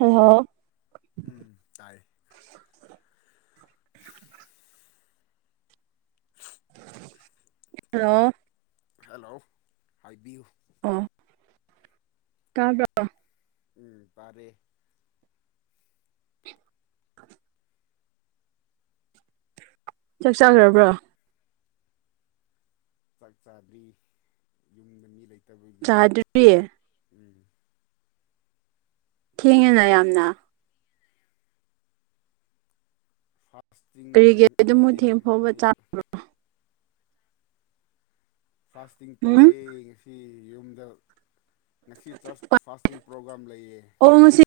Hello ꯎꯝ ꯇꯥꯏ hello hello ꯍꯥꯏꯕꯤꯌꯨ ꯑꯣ ꯇꯥꯕ꯭ꯔꯣ ꯎꯝ ꯇꯥꯔꯦ ꯆꯥꯛ ꯆꯥꯈ꯭ꯔꯕ꯭ꯔꯣ ꯆꯥꯛ ꯆꯥꯗ꯭ꯔꯤ ꯌꯨꯝꯗ ꯃꯤ ꯂꯩꯇꯕꯒꯤ ꯆꯥꯗ꯭ꯔꯤ ꯎꯝ ꯊꯦꯡꯉꯦꯅ ꯌꯥꯝꯅ ꯐꯥꯁꯇꯤ ꯀꯔꯤꯒꯤ ꯑꯗꯨꯝ ꯊꯦꯡ ꯐꯥꯎꯕ ꯆꯥꯕ꯭ꯔꯣ ꯐꯥꯁꯇꯤꯡ ꯇꯧꯋꯦ ꯎꯝ ꯉꯁꯤ ꯌꯨꯝꯗ ꯉꯁꯤ ꯆꯔꯆ ꯐꯥꯁꯇꯤꯡ ꯄ꯭ꯔꯣꯒꯥꯥꯝ ꯂꯩꯌꯦ ꯑꯣ ꯉꯁꯤ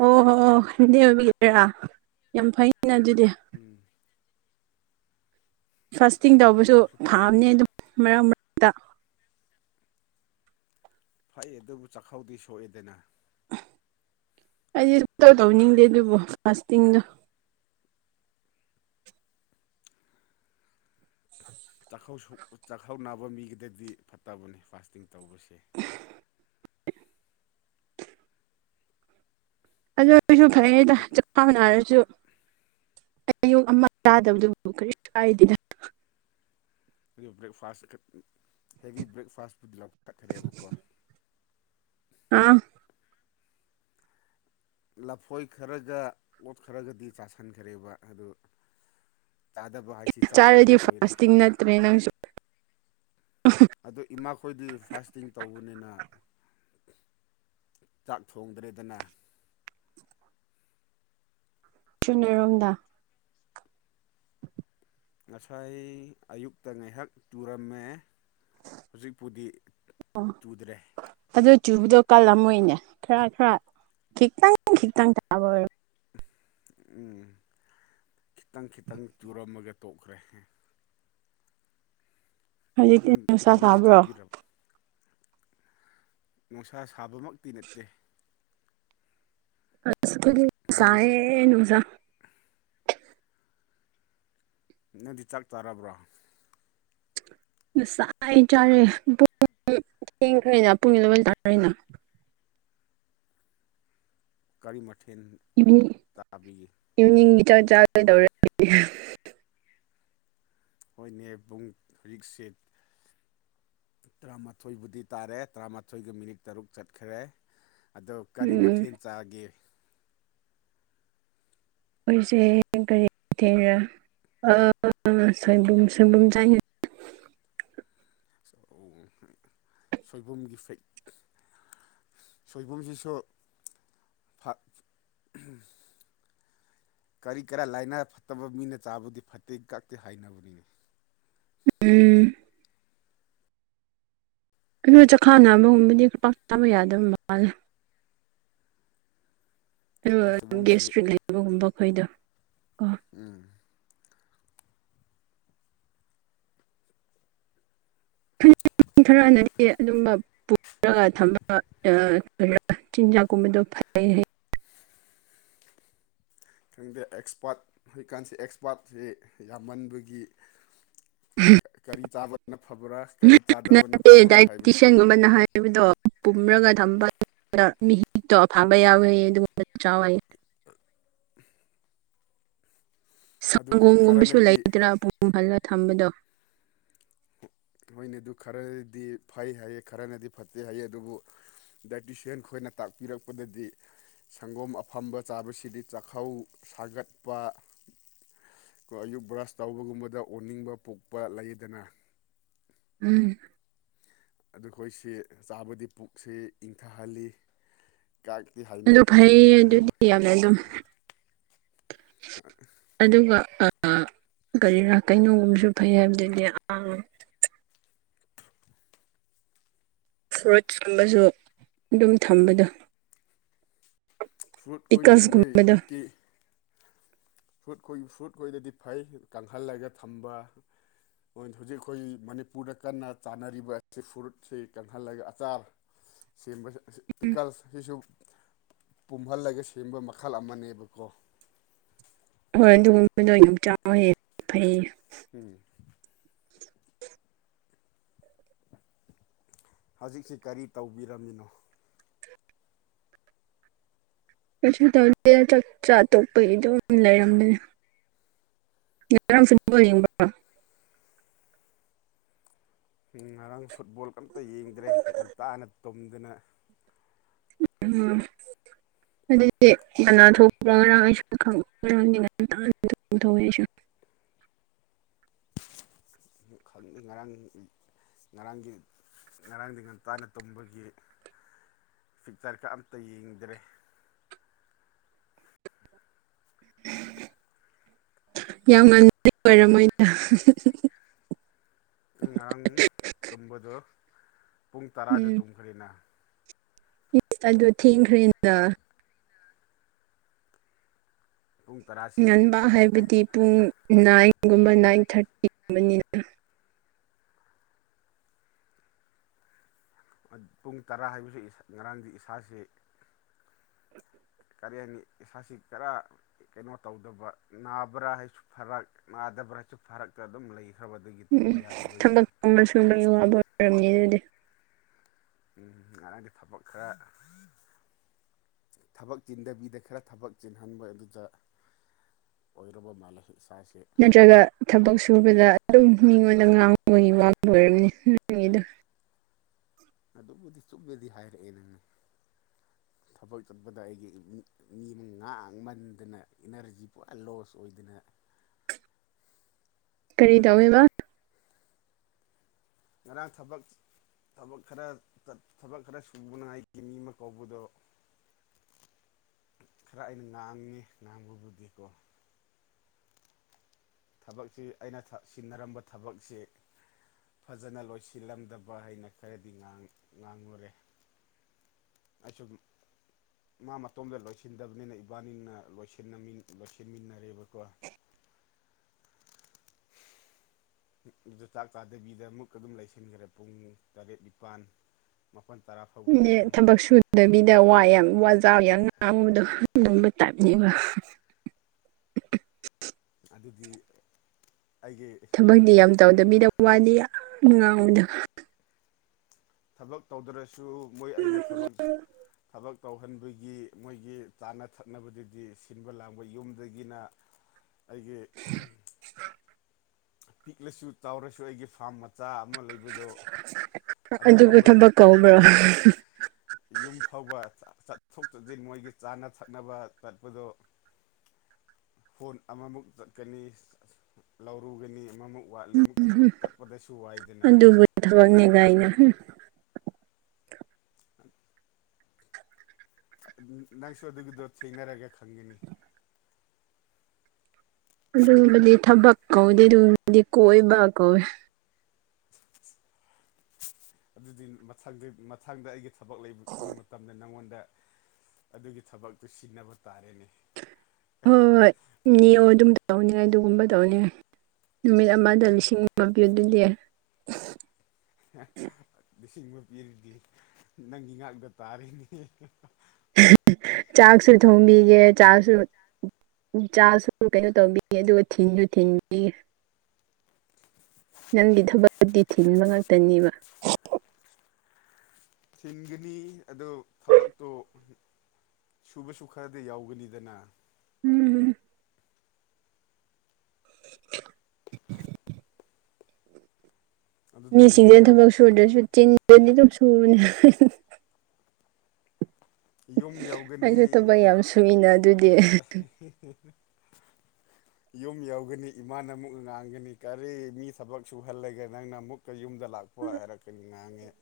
ꯑꯣ ꯍꯣꯏ ꯍꯣꯏ [unintelligible] ꯑꯣꯏꯕꯒꯤꯔꯥ ꯌꯥꯝ ꯐꯩ ꯅ ꯑꯗꯨꯗꯤ ꯎꯝ ꯐꯥꯁꯇꯤꯡ ꯑꯗꯨ ꯇꯧꯕꯁꯨ ꯊꯣꯡꯕꯁꯨ ꯐꯕꯅꯦ ꯇꯟꯕ ꯑꯗꯨꯝ ꯃꯔꯛ ꯃꯔꯛꯇ ꯐꯩ ꯑꯗꯨꯕꯨ ꯆꯥꯛꯈꯥꯎꯗꯤ ꯁꯣꯛꯑꯦꯗꯅ ꯑꯩꯗꯤ ꯁꯨꯇꯧ ꯇꯧꯅꯤꯡꯗꯦ ꯑꯗꯨꯕꯨ ꯐꯥꯁꯇꯤꯡꯗꯣ ꯆꯥꯛꯈꯥꯎ ꯁꯣꯛ ꯆꯥꯛꯈꯥꯎꯅꯕ ꯃꯤꯒꯤꯗꯗꯤ ꯐꯠꯇꯕꯅꯤ ꯐꯥꯁꯇꯤꯡ ꯇꯧꯕꯁꯦ ꯑꯗꯨ ꯑꯣꯏꯔꯁꯨ ꯐꯔꯦꯗ ꯆꯥꯛꯈꯥꯎ ꯅꯥꯔꯁꯨ ꯑꯌꯨꯛ ꯑꯃ ꯆꯥꯗꯕꯗꯨꯕꯨ ꯀꯔꯤ ꯀꯥꯏꯗꯦꯗ ꯑꯗꯨ ꯕ꯭ꯔꯦꯛꯐꯥꯁ ꯍꯦꯕꯤ ꯕ꯭ꯔꯦꯛ ꯐꯥꯁ ꯄꯨꯗꯤ ꯂꯧ ꯀꯠꯈ꯭ꯔꯦꯕꯀꯣ ꯑꯥ ꯂꯐꯣꯏ ꯈꯔꯒ ꯑꯣꯠ ꯈꯔꯒꯗꯤ ꯆꯥꯁꯟꯈ꯭ꯔꯦꯕ ꯑꯗꯨ ꯆꯥꯗꯕ ꯍꯥꯏꯁꯤ ꯆꯥꯛ ꯆꯥꯔꯗꯤ ꯈꯛꯇ ꯑꯣꯏꯔꯦ ꯐꯥꯁꯇꯤꯡ ꯅꯠꯇ꯭ꯔꯦ ꯅꯪꯁꯨ ꯑꯗꯣ ꯏꯃꯥꯈꯣꯏꯗꯤ ꯐꯥꯁꯇꯤꯡ ꯇꯧꯕꯅꯤꯅ ꯆꯥꯛ ꯊꯣꯡꯗ꯭ꯔꯦꯗꯅ ꯁꯨꯟꯅꯔꯣꯝꯗ ꯉꯁꯥꯏ ꯑꯌꯨꯛꯇ ꯉꯥꯏꯍꯥꯛ ꯇꯨꯔꯝꯃꯦ ꯍꯧꯖꯤꯛꯄꯨꯗꯤ ꯑꯣ ꯆꯨꯗ꯭ꯔꯦ ꯑꯗꯨ ꯆꯨꯕꯗꯣ ꯀꯜꯂꯝꯣꯏꯅꯦ ꯈꯔ ꯈꯔ ꯈꯤꯇꯪ ꯈꯤꯇꯪ [unintelligible] ꯎꯝ ꯈꯤꯇꯪ ꯈꯤꯇꯪ ꯆꯨꯔꯝꯃꯒ ꯇꯣꯛꯈ꯭ꯔꯦ ꯍꯧꯖꯤꯛꯇꯤ ꯅꯪ ꯅꯨꯡꯁꯥ ꯅꯪꯗꯤ ꯁꯥꯕ꯭ꯔꯣ ꯆꯥꯕꯤꯔꯕꯣ ꯅꯨꯡꯁꯥ ꯁꯥꯕꯃꯛꯇꯤ ꯅꯠꯇꯦ ꯑꯁ ꯑꯩꯈꯣꯏꯗꯤ ꯅꯪꯗꯤ ꯁꯥꯏꯌꯦ ꯅꯨꯡꯁꯥ ꯅꯪꯗꯤ ꯆꯥꯛ ꯆꯥꯔꯕ꯭ꯔꯣ ꯉꯁꯥꯏ ꯆꯥꯔꯦ ꯄꯨꯡ ꯊꯦꯡꯈ꯭ꯔꯦꯅ ꯄꯨꯡ ꯑꯦꯂꯕꯦꯟ ꯇꯥꯔꯦꯅ ꯀꯔꯤ ꯃꯊꯦꯟ ꯏꯚꯤꯅꯤꯡ ꯏꯚꯤꯅꯤꯡꯒꯤ ꯆꯥꯛ ꯆꯥꯒꯗꯧꯔꯦ ꯑꯩꯈꯣꯏꯗꯤ ꯍꯣꯏꯅꯦ ꯄꯨꯡ ꯍꯧꯖꯤꯛꯁꯤ ꯇꯔꯥꯃꯥꯊꯣꯏꯕꯨꯗꯤ ꯇꯥꯔꯦ ꯇꯔꯥꯃꯥꯊꯣꯏꯒ ꯃꯤꯅꯤꯠ ꯇꯔꯨꯛ ꯆꯠꯈ꯭ꯔꯦ ꯑꯗꯣ ꯀꯔꯤ ꯎꯝ ꯃꯊꯦꯜ ꯆꯥꯒꯦ ꯑꯩꯈꯣꯏꯁꯦ ꯀꯔꯤ ꯃꯊꯦꯟꯔ ꯑ ꯁꯣꯏꯕꯨꯝ ꯁꯣꯏꯕꯨꯝ ꯆꯥꯏ ꯁꯣꯏꯕꯨꯝꯒꯤ ꯐꯦꯛ ꯁꯣꯏꯕꯨꯝꯁꯤꯁꯨ ꯐꯥꯛ ꯀꯔꯤ ꯀꯔꯥ ꯂꯥꯏꯅꯥ ꯐꯠꯇꯕ ꯃꯤꯅ ꯆꯥꯕꯗꯤ ꯐꯠꯇꯦ ꯒꯛꯇꯦ ꯍꯥꯏꯅꯕꯅꯤꯅꯦ ꯎꯝ ꯑꯗꯨ ꯆꯈꯥꯎ ꯅꯕꯒꯨꯝꯕꯗꯤ ꯄꯥꯛ ꯆꯥꯕ ꯌꯥꯗ ꯃꯥꯜꯂꯦ ꯑꯗꯨꯒ ꯈꯪꯗꯦ ꯁꯣꯏꯕꯨꯝꯁꯤ ꯒꯦꯁꯇ꯭ꯔꯤ ꯂꯩꯕꯒꯨꯝꯕ ꯑꯩꯈꯣꯏꯗꯣ ꯎꯝ [unintelligible] ꯑꯗꯨꯝꯕ ꯄꯨ ꯔꯒ ꯊꯝꯕ [unintelligible] ꯆꯤꯟꯖꯥꯛꯀꯨꯝꯕꯗꯣ ꯐꯩꯩ ꯍꯥꯏꯌꯦ ꯈꯪꯗꯦ ꯑꯦꯛꯁꯄꯥꯔꯠ ꯍꯧꯖꯤꯛꯀꯥꯟꯁꯦ ꯑꯦꯛꯁꯄꯥꯔꯠꯁꯦ ꯌꯥꯝꯃꯟꯕꯒꯤ ꯀꯔꯤ ꯆꯥꯕꯅ ꯐꯕ꯭ꯔꯥ ꯀꯔꯤ ꯆꯥꯗꯕꯅ ꯐꯕ꯭ꯔꯥ ꯍꯥꯏꯕꯁꯦ ꯅꯍ ꯍꯥꯏꯕꯗꯣ ꯄꯨꯝꯔꯒ ꯊꯝꯕ ꯃꯤ ꯍꯤꯛꯇꯣ ꯑꯐꯕ ꯌꯥꯎꯋꯦ ꯑꯗꯨꯒꯨꯝꯕꯗꯣ ꯆꯥꯎ ꯍꯥꯏꯌꯦ ꯑꯗꯨ ꯁꯪꯒꯣꯝꯒꯨꯝꯕꯁꯨ ꯈꯔꯅꯗꯤ ꯂꯩꯗ꯭ꯔꯥ ꯄꯨꯝ ꯍꯜꯂꯒ ꯊꯝꯕꯗꯣ ꯍꯣꯏꯅꯦ ꯑꯗꯨ ꯈꯔꯅꯗꯤ ꯐꯩ ꯍꯥꯏꯌꯦ ꯈꯔꯅꯗꯤ ꯐꯠꯇꯦ ꯍꯥꯏꯌꯦ ꯑꯗꯨꯕꯨ ꯗꯥꯏꯇꯤꯁꯦꯟ ꯈꯣꯏꯅ ꯇꯥꯛꯄꯤꯔꯛꯄꯗꯗꯤ ꯁꯪꯒꯣꯝ ꯑꯐꯝꯕ ꯆꯥꯕꯁꯤꯗꯤ ꯆꯥꯛꯈꯧ ꯁꯥꯒꯠꯄ ꯑꯌꯨꯛ ꯕ꯭ꯔꯁ ꯇꯧꯕꯒꯨꯝꯕꯗ ꯑꯣꯅꯤꯡꯕ ꯄꯣꯛꯄ ꯂꯩꯗꯅ ꯎꯝ ꯑꯗꯨ ꯈꯣꯏꯁꯤ ꯆꯥꯕꯗꯤ ꯄꯨꯛꯁꯤ ꯏꯪꯊꯍꯜꯂꯤ ꯀꯌꯥꯛꯇ ꯍꯥꯏ ꯂꯨꯞ ꯐꯩꯌꯦ ꯑꯗꯨꯗꯤ ꯌꯥꯝꯅꯥ ꯑꯗꯨꯝ ꯑ ꯑꯗꯨꯒ ꯑ ꯀꯔꯤꯔꯥ ꯀꯩꯅꯣꯒꯨꯝꯕꯁꯨ ꯐꯩ ꯍꯥꯏꯕꯗꯨꯗꯤ ꯑ ꯏꯁꯀ꯭ꯨꯋꯥꯠ ꯀꯨꯝꯕꯁꯨ ꯑꯗꯨꯝ ꯊꯝꯕꯗꯣ ꯐ꯭ꯔꯨꯠ ꯈꯣꯏꯁꯤꯁꯨ ꯃꯣꯏ ꯄꯤꯀꯜꯁꯀꯨꯝꯕꯗꯣ ꯍꯧꯖꯤꯛꯇꯤ ꯐ꯭ꯔꯨꯠꯈꯣꯏ ꯐ꯭ꯔꯨꯠꯈꯣꯏꯗꯗꯤ ꯐꯩ ꯀꯥꯡꯍꯜꯂꯒ ꯊꯝꯕ ꯍꯣꯏ ꯍꯧꯖꯤꯛ ꯑꯩꯈꯣꯏ ꯃꯅꯤꯄꯨꯔꯗ ꯀꯟꯅ ꯆꯥꯟꯅꯔꯤꯕ ꯑꯁꯤ ꯐꯨꯔꯨꯠꯁꯤ ꯀꯪꯍꯜꯂꯒ ꯑꯆꯥꯔ ꯁꯦꯝꯕ ꯑꯁꯤ ꯎꯝ ꯄꯤꯀꯜ ꯁꯤꯁꯨ ꯄꯨꯝꯍꯜꯂꯒ ꯁꯦꯝꯕ ꯃꯈꯜ ꯑꯃꯅꯦꯕꯀꯣ ꯍꯣꯏ ꯑꯗꯨꯒꯨꯝꯕꯗꯨ ꯌꯥꯝ ꯆꯥꯎꯌꯦ ꯍꯥꯏꯌꯦ ꯐꯩꯌꯦ ꯎꯝ ꯍꯧꯖꯤꯛꯁꯤ ꯀꯔꯤ ꯇꯧꯕꯤꯔꯝꯃꯤꯅꯣ ꯀꯩꯁꯨ ꯇꯧꯗꯦ ꯆꯥꯛ ꯆꯥ ꯇꯣꯛꯄꯒꯤ ꯑꯗꯨꯝ ꯂꯩꯔꯝꯕꯅꯤ ꯉꯔꯥꯡꯁꯨ ꯑꯗꯨꯝ ꯕꯣꯜ ꯌꯦꯡꯕꯔꯣ ꯉꯔꯥꯡ ꯐꯨꯠꯕꯣꯜ ꯀ ꯑꯝꯇ ꯌꯦꯡꯗ꯭ꯔꯦ ꯉꯟꯇꯥꯅ ꯇꯨꯝꯗꯅ ꯎꯝ [unintelligible] [inaudible] ꯑꯗꯨꯗꯤ ꯀꯅ ꯊꯣꯛꯄꯥꯔ ꯉꯔꯥꯡ ꯑꯩꯁꯨ ꯈꯪ ꯉꯔꯥꯡꯗꯤ ꯉꯥꯟꯇꯅ ꯇꯨꯃꯊꯣꯛꯑꯦ ꯈꯪꯗꯦ ꯉꯔꯥꯡ ꯉꯔꯥꯡꯒꯤ ꯉꯔꯥꯡꯗꯤ ꯉꯟꯇꯅ ꯇꯨꯝꯕꯒꯤ ꯐꯤꯛꯀꯔꯒꯥ ꯑꯝꯇ ꯌꯦꯡꯗ꯭ꯔꯦ ꯌꯥꯝ ꯉꯟꯕꯥꯗꯤ ꯑꯣꯏꯔꯝꯃꯣꯏꯗ ꯑꯩ ꯉꯔꯥꯡ ꯇꯨꯝꯕꯗꯣ ꯄꯨꯡ ꯇꯔꯥꯗ ꯎꯝ ꯇꯨꯝꯈ꯭ꯔꯦꯅ ꯏꯁ ꯑꯗꯨ ꯊꯦꯡꯈ꯭ꯔꯦꯗ ꯄꯨꯡ ꯇꯔꯥꯁꯤ ꯉꯟꯕ ꯑꯩ ꯍꯥꯏꯕꯗꯤ ꯄꯨꯡ ꯅꯥꯏꯟꯒꯨꯝꯕ ꯅꯥꯏꯟ ꯊꯥꯔꯇꯤꯒꯨꯝꯕꯅꯤꯅ ꯑꯠ ꯄꯨꯡ ꯇꯔꯥ ꯍꯥꯏꯕꯁꯤ ꯉꯔꯥꯡꯗꯤ ꯏꯁꯥꯁꯤ ꯀꯔꯤ ꯍꯥꯏꯅꯤ ꯏꯁꯥꯁꯤ ꯀꯔꯥ ꯀꯩꯅꯣ ꯇꯧꯗꯕ ꯅꯥꯕ꯭ꯔꯥ ꯍꯥꯏꯁꯨ ꯐꯔꯛ ꯅꯥꯗꯕ꯭ꯔꯥ ꯍꯥꯏꯁꯨ ꯐꯔꯛꯇ ꯑꯗꯨꯝ ꯂꯩ꯫ ꯎꯝ ꯊꯕꯛ ꯐꯪꯕ ꯁꯨꯕꯒꯤ ꯋꯥꯕ ꯑꯣꯏꯔꯝꯅꯤ ꯗꯨꯗꯤ꯫ ꯎꯝ ꯉꯔꯥꯡꯗꯤ ꯊꯕꯛ ꯈꯔ꯫ ꯊꯕꯛ ꯆꯤꯟꯗꯕꯤꯗ ꯈꯔ ꯊꯕꯛ ꯆꯤꯟꯍꯟꯕ ꯑꯗꯨꯗ꯫ ꯑꯣꯏꯔꯔꯕ ꯃꯥꯜꯂꯦ ꯏꯁꯥꯁꯦ꯫ ꯅꯠꯇ꯭ꯔꯒ ꯊꯕꯛ ꯁꯨꯕꯗ ꯑꯗꯨꯝ ꯃꯤꯉꯣꯟꯗ ꯉꯥꯡꯕꯒꯤ ꯋꯥꯕ ꯑꯣꯏꯔꯝꯅꯤ ꯅꯡꯒꯤꯗꯨ꯫ ꯑꯗꯨꯕꯨꯗꯤ ꯆꯨꯝꯃꯦꯗꯤ ꯍꯥꯏꯔꯛꯑꯦ ꯅꯪꯅ ꯊꯕꯛ ꯆꯠꯄꯗ ꯑꯩꯒꯤ ꯃꯤꯃ ꯉꯥꯡꯃꯟꯗꯅ ꯏꯅꯔꯖꯤ ꯄꯨꯔꯥ ꯂꯣꯁ ꯑꯣꯏꯗꯅ꯫ ꯀꯔꯤ ꯇꯧꯋꯦꯕ꯫ ꯉꯔꯥꯡ ꯊꯕꯛ꯫ ꯊꯕꯛ ꯈꯔ ꯊꯕꯛ ꯈꯔ ꯁꯨꯕꯅꯉꯥꯏꯒꯤ ꯃꯤ ꯑꯃ ꯀꯧꯕꯗꯣ꯫ ꯈꯔ ꯑꯩꯅ ꯉꯥꯡꯉꯤ ꯉꯥꯡꯕꯕꯨꯗꯤꯀꯣ꯫ ꯊꯕꯛꯁꯤ ꯑꯩꯅ ꯊ ꯁꯤꯟꯅꯔꯝꯕ ꯊꯕꯛꯁꯤ꯫ ꯐꯖꯅ ꯂꯣꯏꯁꯤꯜꯂꯝꯗꯕ ꯍꯥꯏꯅ ꯈꯔꯗꯤ ꯉꯥꯡ ꯉꯥꯡꯉꯨꯔꯦ꯫ ꯑꯩ ꯁꯨꯝ ꯫ ꯃꯥ ꯃꯇꯣꯝꯗ ꯂꯣꯏꯁꯤꯟꯗꯕꯅꯤꯅ ꯏꯕꯥꯅꯤꯅ ꯂꯣꯏꯁꯤꯟꯅꯃꯤꯟ ꯂꯣꯏꯁꯤꯟꯃꯤꯟꯅꯔꯦꯕꯀꯣ꯫ [inaudible] ꯗꯨꯗ ꯆꯥꯛ ꯆꯥꯗꯕꯤꯗ ꯑꯃꯨꯛꯀ ꯑꯗꯨꯝ ꯂꯩꯁꯤꯟꯈ꯭ꯔꯦ ꯄꯨꯡ ꯇꯔꯦꯠ ꯅꯤꯄꯥꯟ ꯫ ꯃꯥꯄꯟ ꯇꯔꯥ ꯐꯥꯎꯕꯁꯤ ꯑꯗꯨꯝ꯫ ꯗꯕꯤꯗ ꯋꯥ ꯌꯥꯝ ꯋꯥꯖꯥꯎ ꯌꯥꯝ ꯉꯥꯡꯕꯗꯣ ꯑꯗꯨꯝꯕ ꯇꯥꯏꯞꯅꯦꯕ꯫ ꯑꯗꯨꯗꯤ ꯑꯩꯒꯤ ꯊꯕꯛꯗꯤ ꯌꯥꯝ ꯇꯧꯗꯕꯤꯗ ꯋꯥꯗꯤ ꯌꯥꯝ ꯉꯥꯡꯕꯗꯣ ꯫ ꯊꯕꯛ ꯇꯧꯗ꯭ꯔꯁꯨ ꯃꯣꯏ ꯑꯩꯅ ꯊꯕꯛ ꯊꯕꯛ ꯇꯧꯍꯟꯕꯒꯤ ꯃꯣꯏꯒꯤ ꯆꯥꯅ ꯊꯛꯅꯕꯗꯨꯗꯤ ꯁꯤꯟꯕ ꯂꯥꯡꯕ ꯌꯨꯝꯗꯒꯤꯅ [inaudible] ꯑꯩꯒꯤ ꯎꯝ [inaudible] ꯄꯤꯛꯂꯁꯨ ꯆꯥꯎꯔꯁꯨ ꯑꯩꯒꯤ ꯐꯥꯝ ꯃ ꯆꯥ ꯑꯃ ꯂꯩꯕꯗꯣ ꯑꯗꯨꯕꯨ ꯑꯗꯨꯐꯥꯎꯕ ꯑꯩ ꯊꯕꯛ ꯀꯧꯕ꯭ꯔꯣ ꯌꯨꯝ ꯐꯥꯎꯕ ꯆꯥ ꯆꯠꯊꯣꯛ ꯆꯖꯤꯟ ꯃꯣꯏꯒꯤ ꯆꯥꯅ ꯊꯛꯅꯕ ꯆꯠꯄꯗꯣ ꯐꯣꯟ ꯑꯃꯃꯨꯛ ꯆꯠꯀꯅꯤ ꯂꯧ ꯂꯧꯒꯅꯤ ꯑꯃꯃꯨꯛ ꯋꯥꯠꯂꯦ ꯑꯃꯨꯛ ꯆꯠꯄ ꯆꯠꯄꯗꯁꯨ ꯋꯥꯏꯗꯅ꯫ ꯊꯥꯕꯛꯅꯤ ꯀꯥꯏꯅꯥ ꯍꯨꯝ [inaudible] ꯅꯪꯁꯨ ꯑꯗꯨꯒꯤꯗꯣ ꯊꯦꯡꯅꯔꯒ ꯈꯪꯒꯅꯤ꯫ ꯑꯗꯨꯒꯨꯝꯕꯗꯤ ꯊꯕꯛ ꯀꯧꯗꯦ ꯗꯨꯒꯨꯝꯕꯗꯤ ꯀꯣꯏꯕ ꯀꯧꯋꯦ꯫ [inaudible] ꯑꯗꯨꯗꯤ ꯃꯊꯪꯗꯤ ꯃꯊꯪꯗ ꯑꯩꯒꯤ ꯊꯕꯛ ꯂꯩꯕ ꯃꯇꯝꯗ ꯅꯪꯉꯣꯟꯗ ꯑꯗꯨꯒꯤ ꯊꯕꯛꯇꯨ ꯁꯤꯟꯅꯕ ꯇꯥꯔꯦꯅꯦ꯫ ꯍꯣꯏ ꯍꯣꯏ ꯍꯣꯏ ꯅꯤꯌꯣ ꯑꯗꯨꯝ ꯇꯧꯅꯤꯉꯥꯏ ꯗꯨꯒꯨꯝꯕ ꯇꯧꯅꯤꯉꯥꯏ ꯅꯨꯃꯤꯠ ꯑꯃꯗ ꯂꯤꯁꯤꯡ ꯃꯄꯤꯌꯣꯗꯨꯗꯤ꯫ ꯂꯤꯁꯤꯡ ꯑꯃ ꯄꯤꯔꯗꯤ ꯅꯪꯒꯤ ꯉꯥꯛꯇ ꯇꯥꯔꯦꯅꯦ꯫ ꯆꯥꯛꯁꯨ ꯊꯣꯡꯕꯤꯒꯦ ꯆꯥꯁꯨ ꯖꯥꯁꯨ ꯀꯩꯅꯣ ꯇꯧꯕꯤꯒꯦ ꯑꯗꯨꯒ ꯊꯤꯟꯖꯨ ꯊꯤꯟꯕꯤꯒꯦ ꯅꯪꯒꯤ ꯊꯕꯛꯑꯗꯤ ꯊꯤꯟꯕ ꯉꯥꯛꯇꯅꯦꯕ ꯊꯤꯟꯒꯅꯤ ꯑꯗꯣ ꯊꯕꯛꯇꯣ ꯁꯨꯕꯁꯨ ꯈꯔꯗꯤ ꯌꯥꯎꯒꯅꯤꯗꯅ ꯎꯝ ꯑꯗꯨꯗ ꯌꯨꯝ ꯃꯤꯁꯤꯡꯁꯤꯅ ꯊꯕꯛ ꯁꯨꯨꯗ꯭ꯔꯁꯨ ꯆꯤꯟꯗꯗꯤ ꯑꯗꯨꯝ ꯁꯨꯕꯅꯤ ꯌꯨꯝ ꯑꯩꯁꯨ ꯌꯧꯒꯅꯤ ꯊꯕꯛ ꯌꯥꯝ ꯁꯨꯏꯅ ꯑꯗꯨꯗꯤ [unintelligible] [inaudible] ꯌꯨꯝ ꯌꯧꯒꯅꯤ ꯏꯃꯥꯅ ꯑꯃꯨꯛ ꯉꯥꯡꯒꯅꯤ ꯀꯔꯤ ꯃꯤ ꯊꯕꯛ ꯁꯨꯍꯜꯂꯒ ꯅꯪꯅ ꯑꯃꯨꯛꯀ ꯌꯨꯝ ꯗ ꯂꯥꯛꯄ ꯍꯥꯏꯔ ꯀꯅꯤ ꯉꯥꯡꯉꯦ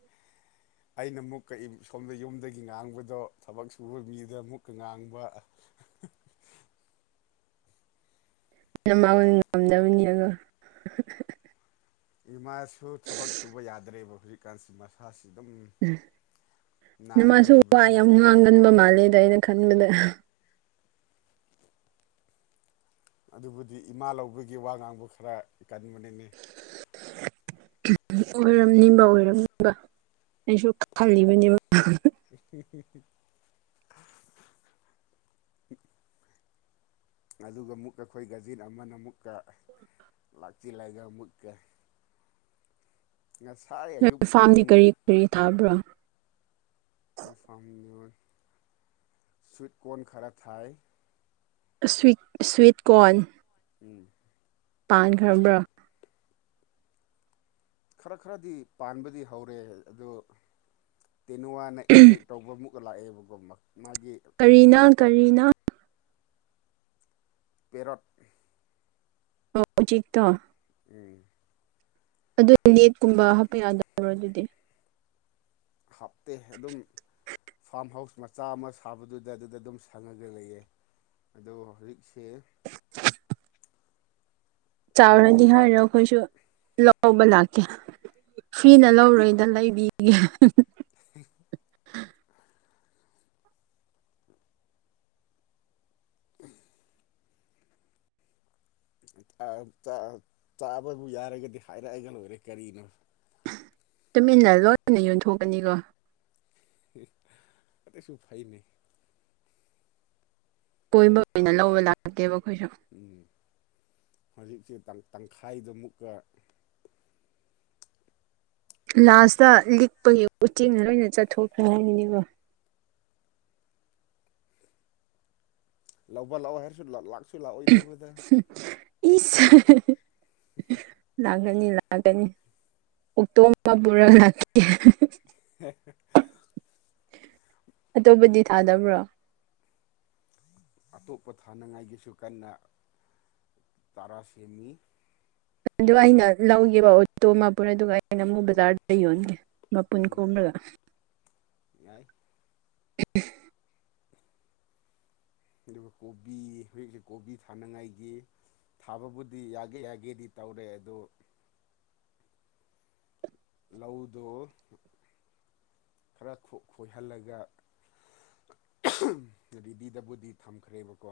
[inaudible] ꯑꯩꯅ ꯑꯃꯨꯛꯀ ꯏꯝ ꯁꯣꯝꯗ ꯌꯨꯝꯗꯒꯤ ꯉꯥꯡꯕꯗꯣ ꯊꯕꯛ ꯁꯨꯕ ꯃꯤꯗ ꯑꯃꯨꯛꯀ ꯉꯥꯡꯕ ꯑ [unintelligible] ꯅꯃꯥ ꯍꯣꯏ ꯉꯝꯗꯕꯅꯤ ꯑꯗꯣ ꯏꯃꯥꯁꯨ ꯊꯕꯛ ꯁꯨꯕ ꯌꯥꯗ꯭ꯔꯦꯕ ꯍꯧꯖꯤꯛꯀꯥꯟꯁꯤ ꯃꯁꯥꯁꯤ ꯑꯗꯨꯝ ꯎꯝ ꯅꯥꯔꯒ ꯅꯃꯥꯁꯨ ꯋꯥ ꯂꯩꯕꯅꯤꯅ ꯌꯥꯝ ꯉꯥꯡꯒꯟꯕ ꯃꯥꯜꯂꯦꯗ ꯑꯩꯅ ꯈꯟꯕꯗ ꯑꯗꯨꯕꯨꯗꯤ ꯏꯃꯥ ꯂꯧꯕꯒꯤ ꯋꯥ ꯉꯥꯡꯕ ꯈꯔ ꯀꯟꯕꯅꯤꯅꯦ [unintelligible] ꯑꯣꯏꯔꯝꯅꯤꯕ ꯑꯣꯏꯔꯝꯅꯤꯕ ꯑꯩꯁꯨ ꯈꯜꯂꯤꯕꯅꯦꯕ [unintelligible] ꯉꯥꯗꯨꯒ ꯃꯨꯛꯀ ꯑꯩꯈꯣꯏ ꯒꯖꯤꯟ ꯑꯃꯅ ꯑꯃꯨꯛꯀ ꯑ ꯂꯥꯛꯆꯤꯜꯂꯒ ꯃꯨꯛꯀ [inaudible] ꯉꯁꯥꯏ ꯑꯌꯨꯛ ꯅꯣꯏ ꯐꯥ꯭ꯔꯝꯗꯤ ꯄꯨꯡ ꯀꯔꯤ ꯀꯔꯤ ꯊꯥꯕ꯭ꯔꯣ ꯐꯥ꯭ꯔꯝꯗꯤꯍꯣꯏ ꯁꯨ꯭ꯋꯤꯠ ꯀꯣꯟ ꯈꯔ ꯊꯥꯏ ꯑ ꯁꯨ꯭ꯋꯤꯠ ꯁꯨ꯭ꯋꯤꯠ ꯀꯣꯟ ꯎꯝ ꯄꯥꯟꯈ꯭ꯔꯕ꯭ꯔꯥ ꯈꯔ ꯈꯔꯗꯤ ꯄꯥꯟꯕꯗꯤ ꯍꯧꯔꯦ ꯑꯗꯣ ꯇꯦꯅꯨꯋꯥꯅ ꯑꯦꯇꯦꯛ ꯇꯧꯕ ꯑꯃꯨꯛꯀ ꯂꯥꯛꯑꯦꯕꯀꯣ ꯃꯥꯒꯤ ꯀꯔꯤꯅꯣ ꯀꯔꯤꯅꯣ ꯄꯦꯔꯣꯠ ꯑꯣ ꯎꯆꯦꯛ ꯇꯣ ꯎꯝ ꯑꯗꯨ ꯅꯦꯠꯀꯨꯝꯕ ꯍꯥꯞꯄ ꯌꯥꯗꯕꯔꯣ ꯑꯗꯨꯗꯤ ꯍꯥꯞꯇꯦ ꯑꯗꯨꯝ ꯐꯥ꯭ꯔꯝ ꯍꯥꯎꯁ ꯃꯆꯥ ꯑꯃ ꯁꯥꯕꯗꯨꯗ ꯑꯗꯨꯗ ꯑꯗꯨꯝ ꯁꯪꯉꯒ ꯂꯩꯌꯦ ꯑꯗꯣ ꯍꯧꯖꯤꯛꯁꯤ ꯇꯦ ꯆꯥꯎꯔꯅꯤ ꯍꯥꯏꯔ ꯑꯩꯈꯣꯏꯁꯨ ꯂꯧꯕ ꯂꯥꯛꯀꯦ ꯐ꯭ꯔꯤꯅ ꯂꯧꯔꯣꯏ ꯗ ꯂꯩꯕꯤꯒꯦ [unintelligible] ꯎꯍ ꯑ ꯆꯥ ꯆꯥꯕꯕꯨ ꯌꯥꯔꯒꯗꯤ ꯍꯥꯏꯔꯛꯑꯒ ꯂꯣꯏꯔꯦ ꯀꯔꯤꯅꯣ ꯇꯨꯃꯤꯟꯅ ꯂꯣꯠꯅ ꯌꯣꯟꯊꯣꯛꯀꯅꯤꯀꯣ ꯑꯦ ꯑꯗꯨꯁꯨ ꯐꯩꯅꯩ ꯀꯣꯏꯕ ꯑꯣꯏꯅ ꯂꯧꯕ ꯂꯥꯛꯀꯦꯕ ꯑꯩꯈꯣꯏꯁꯨ ꯎꯝ ꯍꯧꯖꯤꯛꯁꯦ ꯇꯪ ꯇꯪꯈꯥꯏꯗꯨ ꯑꯃꯨꯛꯀ ꯂꯥꯁꯇ ꯂꯤꯛꯄꯒꯤ ꯎꯆꯦꯛ ꯂꯣꯏꯅ ꯆꯥꯊꯣꯛꯈ꯭ꯔꯅꯤꯕꯣ ꯂꯧꯕ ꯂꯥꯛꯑꯣ ꯍꯥꯏꯔꯁꯨ ꯂꯥꯛꯁꯨ ꯂꯥꯛꯑꯣꯏꯗꯕꯗ ꯏꯁ ꯂꯥꯛꯒꯅꯤ ꯂꯥꯛꯑꯒꯅꯤ ꯑꯣꯛꯇꯣ ꯑꯃ ꯄꯨꯔꯒ ꯂꯥꯛꯀꯦ [unintelligible] ꯑꯇꯣꯞꯄꯗꯤ ꯊꯥꯗꯕ꯭ꯔꯣ ꯑꯇꯣꯞꯄ ꯊꯥꯅꯉꯥꯏꯒꯤꯁꯨ ꯀꯟꯅ ꯆꯥꯔꯥ ꯁꯦꯝꯃꯤ ꯑꯗꯨ ꯑꯩꯅ ꯂꯧꯒꯦꯕ ꯑꯣꯇꯣ ꯑꯃ ꯄꯨꯔ ꯑꯗꯨꯒ ꯑꯩꯩꯅ ꯑꯃꯨꯛ ꯕꯖꯥꯔꯗ ꯌꯣꯟꯒꯦ ꯃꯄꯨꯟ ꯎꯝ ꯀꯣꯝꯂꯒ ꯌꯥꯏ ꯑꯗꯨ ꯀꯣꯕꯤ ꯍꯧꯖꯤꯛꯁꯦ ꯀꯣꯕꯤ ꯊꯥꯅꯉꯥꯏꯒꯤ ꯊꯥꯕꯕꯨꯗꯤ ꯌꯥꯒꯦ ꯌꯥꯒꯦꯗꯤ ꯇꯧꯔꯦ ꯑꯗꯨ ꯂꯧꯗꯨ ꯈꯔ ꯈꯣꯏꯍꯜꯂꯒ ꯔꯦꯗꯤꯗꯕꯨꯗꯤ ꯊꯝꯈ꯭ꯔꯦꯕꯀꯣ